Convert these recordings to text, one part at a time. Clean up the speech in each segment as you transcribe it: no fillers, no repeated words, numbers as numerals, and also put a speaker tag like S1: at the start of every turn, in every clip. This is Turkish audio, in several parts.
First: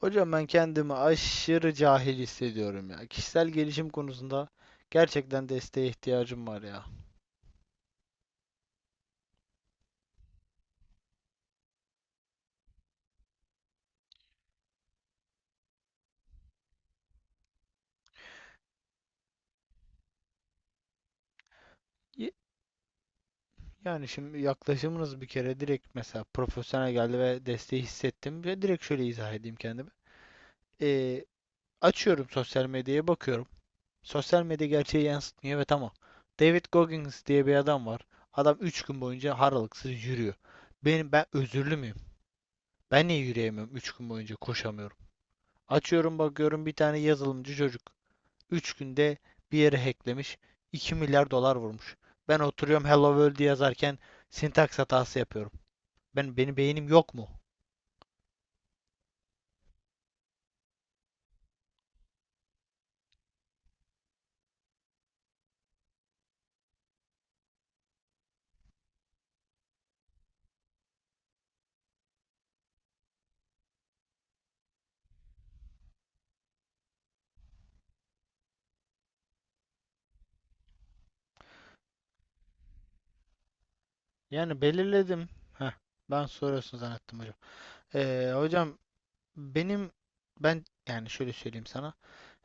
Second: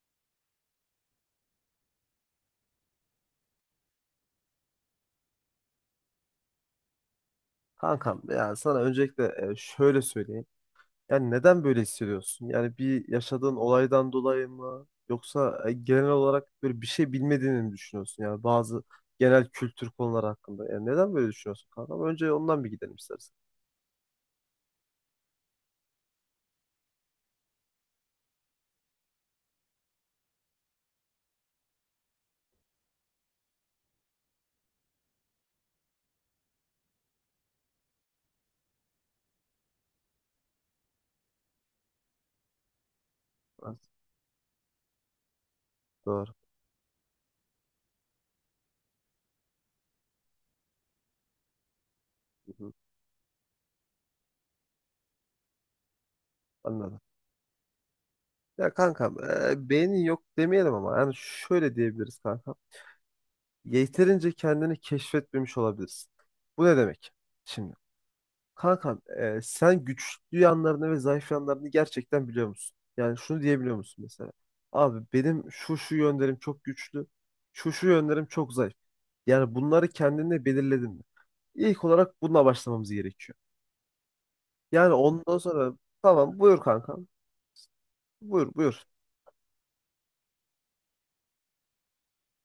S1: Hocam ben kendimi aşırı cahil hissediyorum ya. Kişisel gelişim konusunda gerçekten desteğe ihtiyacım var ya.
S2: Kankam, ya sana öncelikle şöyle söyleyeyim. Yani neden böyle hissediyorsun? Yani bir yaşadığın olaydan dolayı mı? Yoksa genel olarak böyle bir şey bilmediğini mi düşünüyorsun? Yani bazı genel kültür konuları hakkında. Yani neden böyle düşünüyorsun kankam?
S1: Y-
S2: Önce ondan bir gidelim istersen.
S1: Yani şimdi yaklaşımınız bir kere direkt mesela profesyonel geldi ve desteği hissettim ve direkt şöyle izah edeyim kendimi. Ee, Açıyorum sosyal medyaya bakıyorum. Sosyal medya gerçeği yansıtmıyor, evet, ama David Goggins diye bir adam var. Adam 3 gün boyunca haralıksız yürüyor. Ben özürlü müyüm? Ben niye yürüyemiyorum,
S2: Evet,
S1: 3 gün boyunca koşamıyorum? Açıyorum
S2: doğru.
S1: bakıyorum, bir tane yazılımcı çocuk. 3 günde bir yere hacklemiş. 2 milyar dolar vurmuş. Ben
S2: Hı hı.
S1: oturuyorum Hello World yazarken sintaks hatası yapıyorum. Benim beynim
S2: Anladım.
S1: yok mu?
S2: Ya kankam, beynin yok demeyelim ama yani şöyle diyebiliriz kankam. Yeterince kendini keşfetmemiş olabilirsin. Bu ne demek? Şimdi kankam, sen güçlü yanlarını ve zayıf yanlarını gerçekten biliyor musun? Yani şunu diyebiliyor musun mesela? Abi benim şu şu yönlerim çok güçlü, şu şu yönlerim çok zayıf. Yani bunları kendine belirledin mi? İlk olarak bununla başlamamız gerekiyor.
S1: Yani
S2: Yani
S1: belirledim.
S2: ondan
S1: Heh,
S2: sonra
S1: ben
S2: tamam, buyur
S1: soruyorsun
S2: kankam.
S1: zannettim hocam.
S2: Buyur
S1: Hocam
S2: buyur.
S1: benim ben yani şöyle söyleyeyim sana.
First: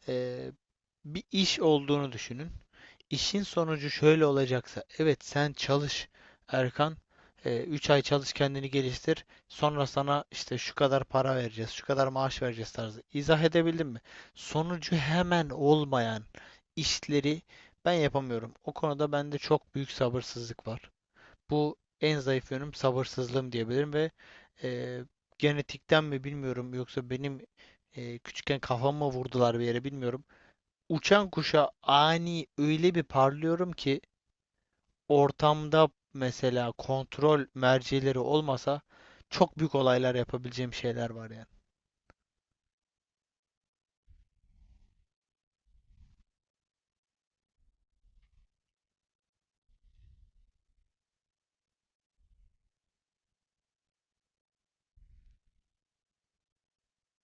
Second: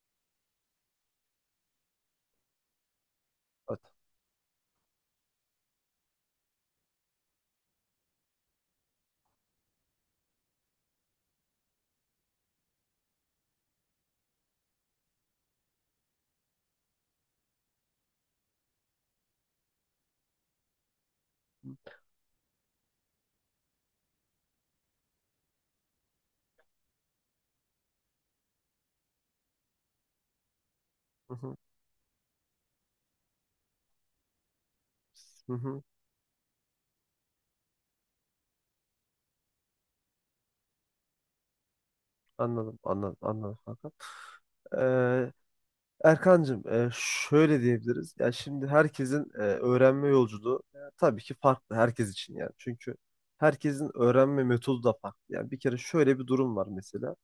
S1: Ee, Bir iş olduğunu düşünün. İşin sonucu
S2: Hadi.
S1: şöyle olacaksa, evet sen çalış Erkan, 3 ay çalış, kendini geliştir, sonra sana işte şu kadar para vereceğiz, şu kadar maaş vereceğiz tarzı. İzah edebildim mi? Sonucu hemen olmayan işleri ben yapamıyorum. O konuda bende çok büyük sabırsızlık var.
S2: Hı
S1: Bu en zayıf yönüm sabırsızlığım diyebilirim ve e, genetikten mi bilmiyorum, yoksa benim küçükken kafama vurdular bir yere bilmiyorum, uçan
S2: hı.
S1: kuşa ani öyle bir parlıyorum ki
S2: Hı hı.
S1: ortamda mesela kontrol mercileri olmasa çok büyük olaylar yapabileceğim şeyler var yani.
S2: Anladım, anladım, anladım kanka. Ee, Erkancığım, şöyle diyebiliriz. Ya şimdi herkesin öğrenme yolculuğu tabii ki farklı herkes için yani. Çünkü herkesin öğrenme metodu da farklı. Yani bir kere şöyle bir durum var mesela.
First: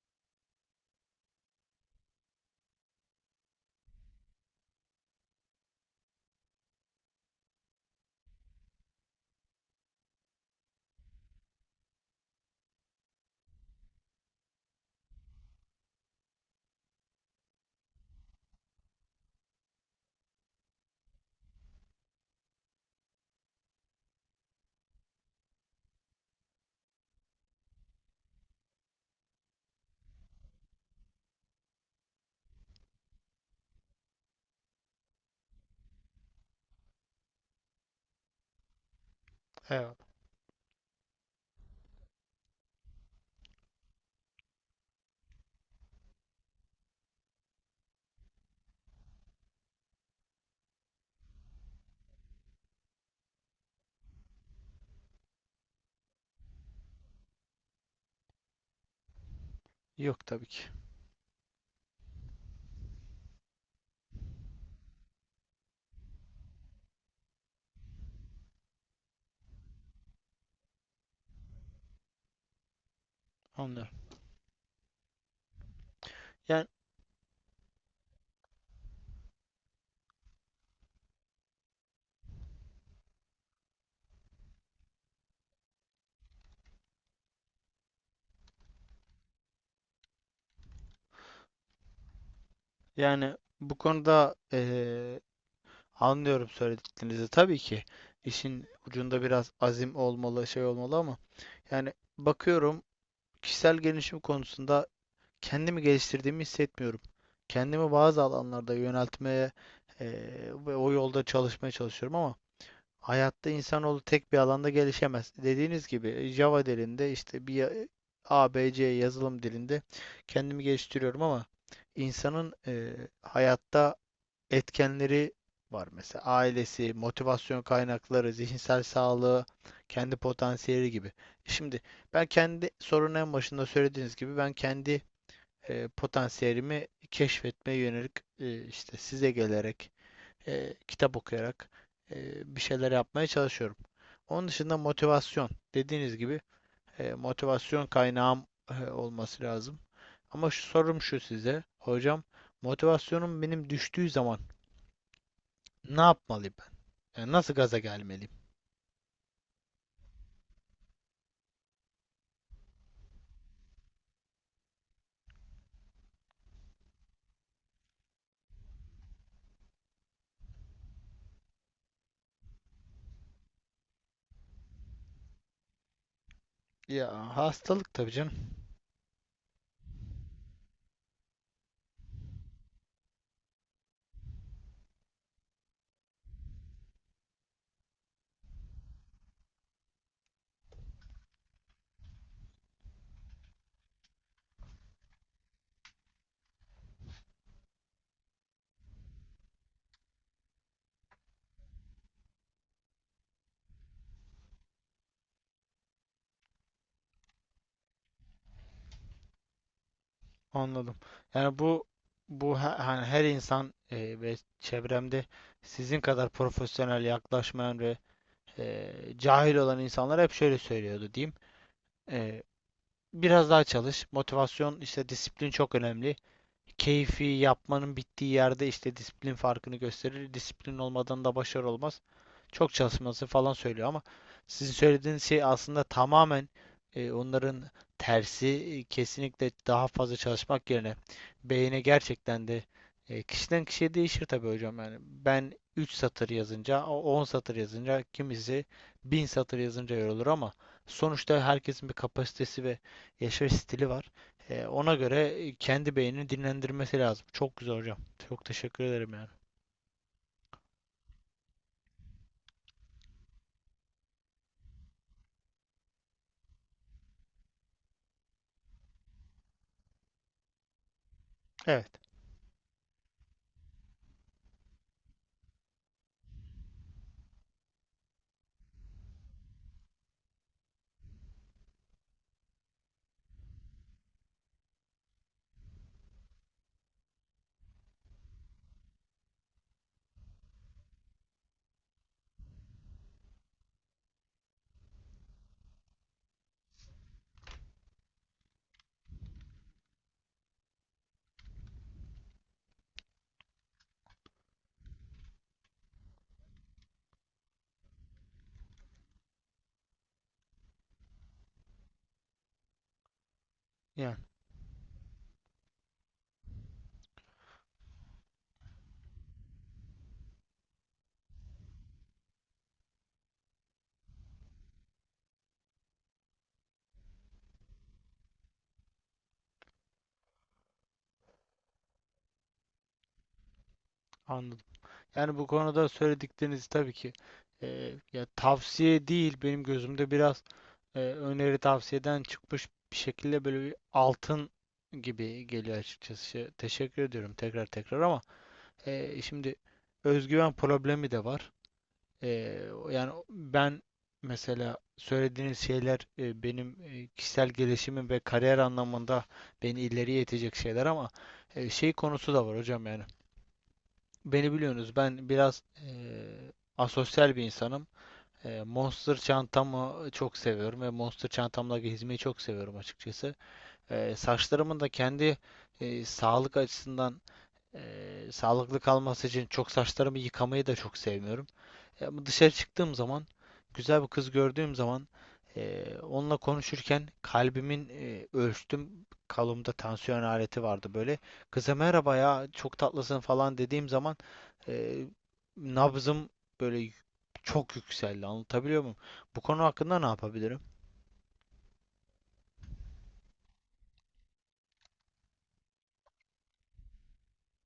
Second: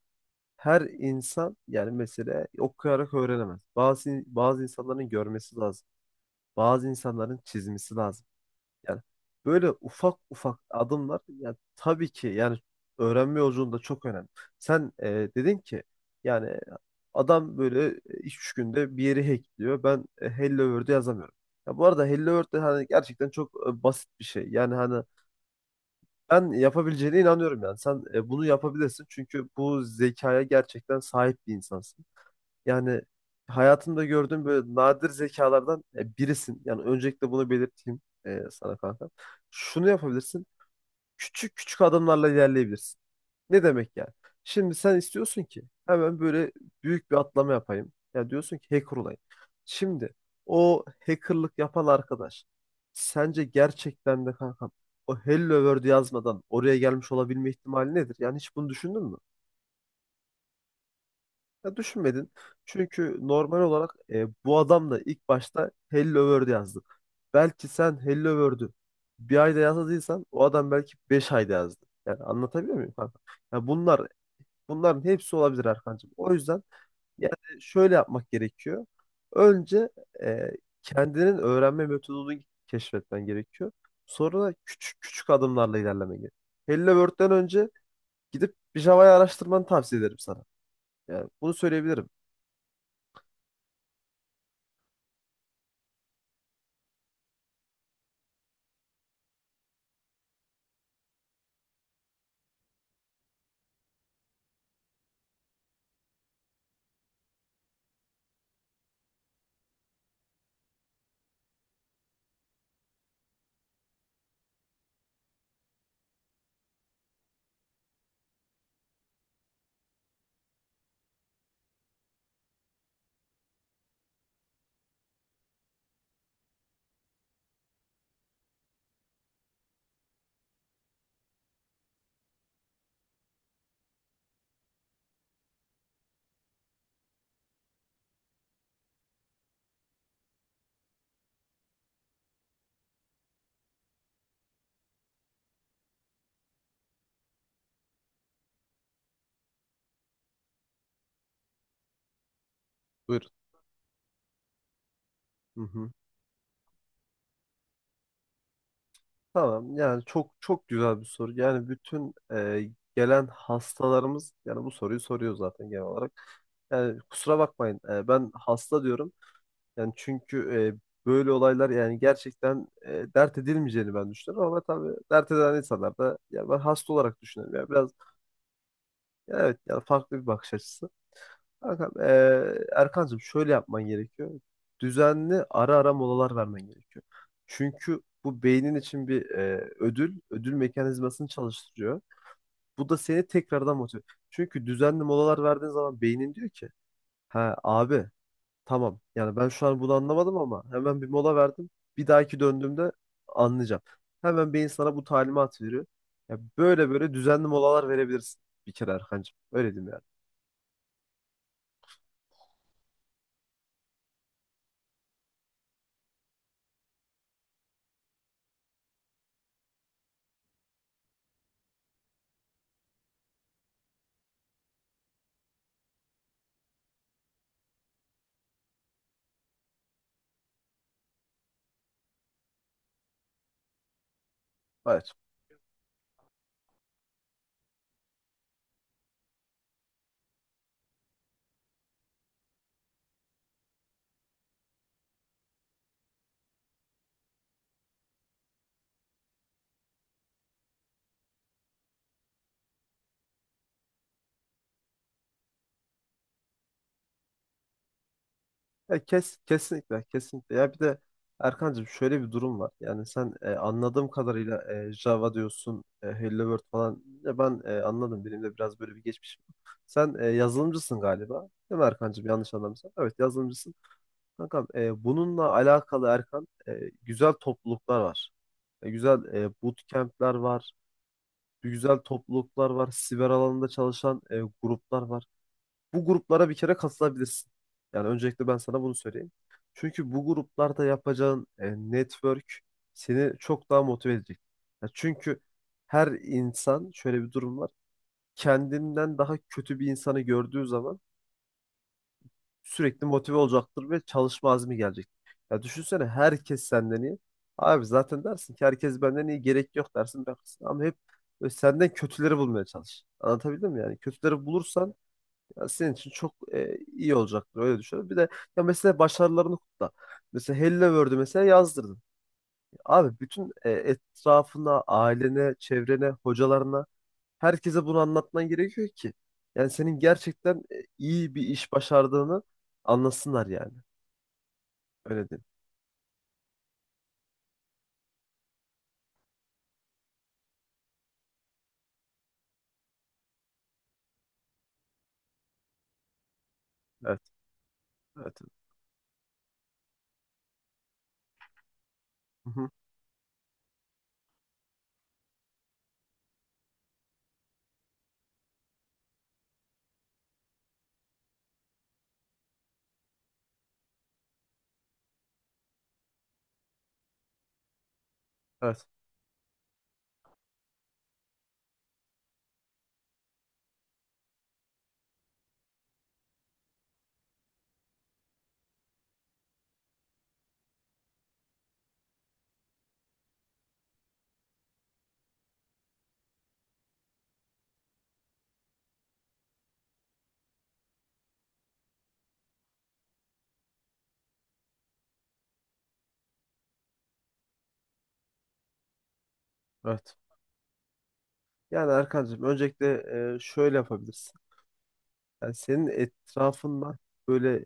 S2: Her insan yani mesela okuyarak öğrenemez. Bazı insanların görmesi lazım. Bazı insanların çizmesi lazım. Yani böyle ufak ufak adımlar yani tabii ki yani öğrenme yolculuğunda çok önemli. Sen dedin ki yani adam böyle iki üç günde bir yeri hackliyor. Ben Hello World'ü yazamıyorum. Ya bu arada Hello World de hani gerçekten çok basit bir şey. Yani hani ben yapabileceğine inanıyorum yani. Sen bunu yapabilirsin çünkü bu zekaya gerçekten sahip bir insansın. Yani hayatımda gördüğüm böyle nadir zekalardan birisin. Yani öncelikle bunu belirteyim sana kanka. Şunu
S1: Evet.
S2: yapabilirsin. Küçük küçük adımlarla ilerleyebilirsin. Ne demek yani? Şimdi sen istiyorsun ki hemen böyle büyük bir atlama yapayım. Ya diyorsun ki hacker olayım. Şimdi o hackerlık yapan arkadaş sence gerçekten de kanka, o Hello World yazmadan oraya gelmiş olabilme ihtimali nedir? Yani hiç bunu düşündün mü?
S1: Yok tabii ki.
S2: Ya düşünmedin. Çünkü normal olarak bu adam da ilk başta Hello World yazdı. Belki sen Hello World'ü bir ayda yazmadıysan o adam belki beş ayda yazdı. Yani anlatabiliyor muyum kanka? Ya
S1: Anlıyorum.
S2: bunların hepsi olabilir Erkancığım. O yüzden
S1: Yani
S2: yani şöyle yapmak gerekiyor. Önce e, kendinin öğrenme metodunu keşfetmen gerekiyor. Sonra da küçük küçük adımlarla ilerlemen gerekiyor. Hello World'den önce gidip bir Java'yı araştırmanı tavsiye ederim sana. Yani bunu söyleyebilirim.
S1: Yani bu konuda anlıyorum söylediklerinizi. Tabii ki işin ucunda biraz azim olmalı, şey olmalı ama yani bakıyorum, kişisel gelişim konusunda kendimi geliştirdiğimi hissetmiyorum. Kendimi bazı alanlarda yöneltmeye ve o yolda çalışmaya çalışıyorum ama hayatta insanoğlu tek bir alanda gelişemez. Dediğiniz gibi Java dilinde işte A B C yazılım dilinde kendimi geliştiriyorum ama insanın hayatta etkenleri var. Mesela ailesi, motivasyon kaynakları, zihinsel sağlığı, kendi potansiyeli gibi. Şimdi ben kendi sorunun en başında söylediğiniz gibi ben kendi potansiyelimi keşfetmeye yönelik, işte size gelerek, kitap okuyarak, e, bir şeyler yapmaya çalışıyorum. Onun dışında motivasyon. Dediğiniz gibi motivasyon kaynağım olması lazım. Ama şu sorum şu size. Hocam
S2: Buyur.
S1: motivasyonum benim düştüğü zaman
S2: Hı hı.
S1: ne yapmalıyım ben? Yani nasıl gaza gelmeliyim?
S2: Tamam, yani çok çok güzel bir soru. Yani bütün gelen hastalarımız yani bu soruyu soruyor zaten genel olarak. Yani kusura bakmayın, ben hasta diyorum. Yani çünkü böyle olaylar yani gerçekten dert edilmeyeceğini ben düşünüyorum ama tabii dert eden insanlar da yani ben hasta olarak
S1: Ya
S2: düşünüyorum. Yani biraz
S1: hastalık tabii canım.
S2: evet yani farklı bir bakış açısı. Kankam, Erkancığım şöyle yapman gerekiyor. Düzenli ara ara molalar vermen gerekiyor. Çünkü bu beynin için bir ödül mekanizmasını çalıştırıyor. Bu da seni tekrardan motive. Çünkü düzenli molalar verdiğin zaman beynin diyor ki, ha abi, tamam yani ben şu an bunu anlamadım ama hemen bir mola verdim. Bir dahaki döndüğümde anlayacağım. Hemen beyin sana bu talimat veriyor. Ya böyle böyle düzenli molalar verebilirsin bir kere Erkancığım. Öyle diyeyim yani.
S1: Anladım. Yani bu hani her insan ve çevremde sizin kadar profesyonel yaklaşmayan ve e, cahil olan insanlar hep şöyle söylüyordu diyeyim. E, Biraz daha çalış. Motivasyon, işte disiplin çok önemli. Keyfi yapmanın bittiği yerde işte disiplin farkını gösterir. Disiplin olmadan da başarı olmaz. Çok çalışması falan söylüyor ama sizin
S2: Evet.
S1: söylediğiniz şey aslında tamamen onların tersi. Kesinlikle daha fazla çalışmak yerine beyine gerçekten de kişiden kişiye değişir tabii hocam yani. Ben 3 satır yazınca, 10 satır yazınca, kimisi 1.000 satır yazınca yorulur ama sonuçta herkesin bir kapasitesi ve yaşayış stili var. Ona göre kendi beynini dinlendirmesi lazım. Çok güzel hocam. Çok teşekkür
S2: Ya
S1: ederim yani.
S2: kesinlikle, kesinlikle. Ya bir de Erkancığım şöyle bir durum var. Yani sen anladığım kadarıyla Java diyorsun, Hello World falan. Ya ben anladım. Benim de biraz böyle bir geçmişim var. Sen yazılımcısın galiba. Değil mi
S1: Evet,
S2: Erkancığım? Yanlış anlamıyorsam. Evet, yazılımcısın. Kankam, bununla alakalı Erkan, güzel topluluklar var. Güzel bootcamp'ler var. Güzel topluluklar var. Siber alanında çalışan gruplar var. Bu gruplara bir kere katılabilirsin. Yani öncelikle ben sana bunu söyleyeyim. Çünkü bu gruplarda yapacağın network seni çok daha motive edecek. Ya çünkü her insan şöyle bir durum var. Kendinden daha kötü bir insanı gördüğü zaman sürekli motive olacaktır ve çalışma azmi gelecek. Ya düşünsene herkes senden iyi. Abi zaten dersin ki herkes benden iyi, gerek yok dersin, bakarsın. Ama hep böyle senden kötüleri bulmaya çalış. Anlatabildim mi yani?
S1: yani
S2: Kötüleri bulursan ya senin için çok iyi olacaktır, öyle düşünüyorum. Bir de ya mesela başarılarını kutla. Mesela Hello World'ü mesela yazdırdın. Abi bütün etrafına, ailene, çevrene, hocalarına, herkese bunu anlatman gerekiyor ki yani senin gerçekten iyi bir iş başardığını anlasınlar yani.
S1: anladım.
S2: Öyle
S1: Yani
S2: değil.
S1: bu konuda söyledikleriniz tabii ki ya tavsiye değil benim gözümde, biraz öneri tavsiyeden çıkmış bir şekilde böyle bir altın gibi geliyor açıkçası. Şey, teşekkür
S2: Evet,
S1: ediyorum tekrar tekrar ama
S2: evet.
S1: şimdi özgüven problemi de var.
S2: Hı
S1: Ee,
S2: hı,
S1: Yani ben mesela söylediğiniz şeyler benim kişisel gelişimim ve kariyer anlamında beni ileriye itecek şeyler ama şey konusu da var hocam yani. Beni biliyorsunuz, ben biraz asosyal bir insanım.
S2: evet,
S1: Monster çantamı çok seviyorum ve Monster çantamla gezmeyi çok seviyorum açıkçası. Saçlarımın da kendi sağlık açısından sağlıklı kalması için çok, saçlarımı yıkamayı da çok sevmiyorum. Ya bu dışarı çıktığım zaman, güzel bir kız gördüğüm zaman, onunla konuşurken kalbimin ölçtüm. Kolumda tansiyon aleti vardı böyle. Kıza merhaba ya, çok tatlısın falan dediğim zaman eee, nabzım böyle çok yükseldi. Anlatabiliyor muyum? Bu konu hakkında ne
S2: evet.
S1: yapabilirim?
S2: Yani Erkancığım öncelikle şöyle yapabilirsin. Yani senin etrafında böyle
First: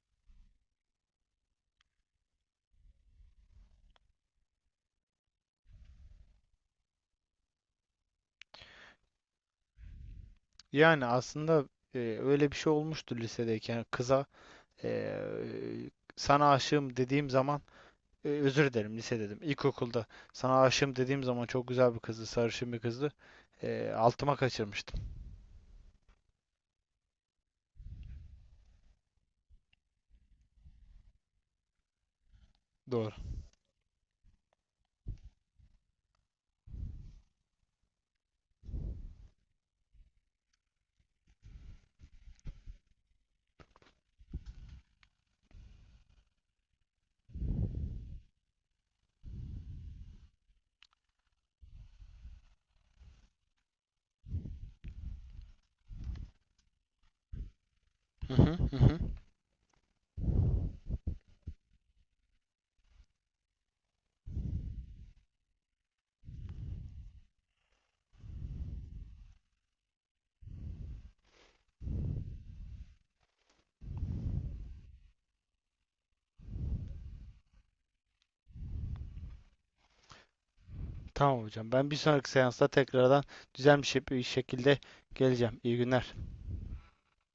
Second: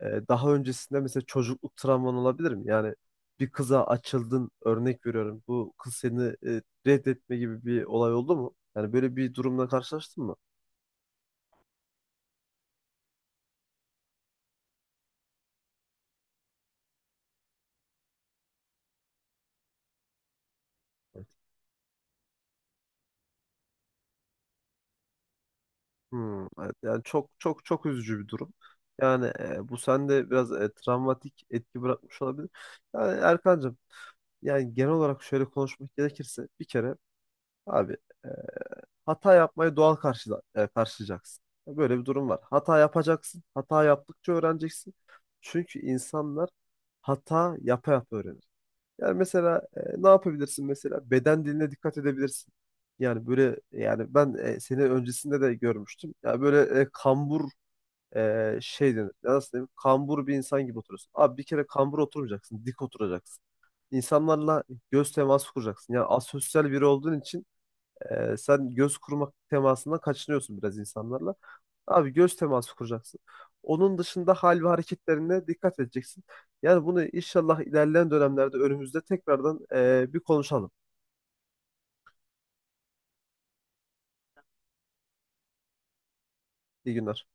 S2: Daha öncesinde mesela çocukluk travman olabilir mi? Yani bir kıza açıldın, örnek veriyorum. Bu kız seni reddetme gibi bir olay oldu mu? Yani böyle bir durumla karşılaştın mı?
S1: Yani aslında öyle bir şey olmuştu, lisedeyken kıza e, sana aşığım dediğim zaman, özür dilerim, lise dedim, İlkokulda sana aşığım dediğim
S2: Evet.
S1: zaman, çok güzel bir kızdı, sarışın bir kızdı. Altıma kaçırmıştım.
S2: Hmm, evet. Yani çok çok çok üzücü bir durum. Yani bu sende biraz travmatik etki bırakmış olabilir.
S1: Doğru.
S2: Yani Erkancığım yani genel olarak şöyle konuşmak gerekirse bir kere abi, hata yapmayı doğal karşılayacaksın. Böyle bir durum var. Hata yapacaksın. Hata yaptıkça öğreneceksin. Çünkü insanlar hata yapa yapa öğrenir. Yani mesela ne yapabilirsin mesela? Beden diline dikkat edebilirsin. Yani böyle yani ben seni öncesinde de görmüştüm. Yani böyle kambur
S1: Hı hı hı
S2: şey
S1: hı.
S2: denir. Ya nasıl diyeyim? Kambur bir insan gibi oturuyorsun. Abi bir kere kambur oturmayacaksın. Dik oturacaksın. İnsanlarla göz teması kuracaksın. Yani asosyal biri olduğun için sen göz kurmak temasından kaçınıyorsun biraz insanlarla. Abi göz teması kuracaksın. Onun dışında hal ve hareketlerine dikkat edeceksin. Yani bunu inşallah ilerleyen dönemlerde önümüzde tekrardan bir konuşalım.
S1: Tamam hocam. Ben bir sonraki seansta tekrardan düzenli bir şekilde geleceğim. İyi günler.
S2: İyi günler.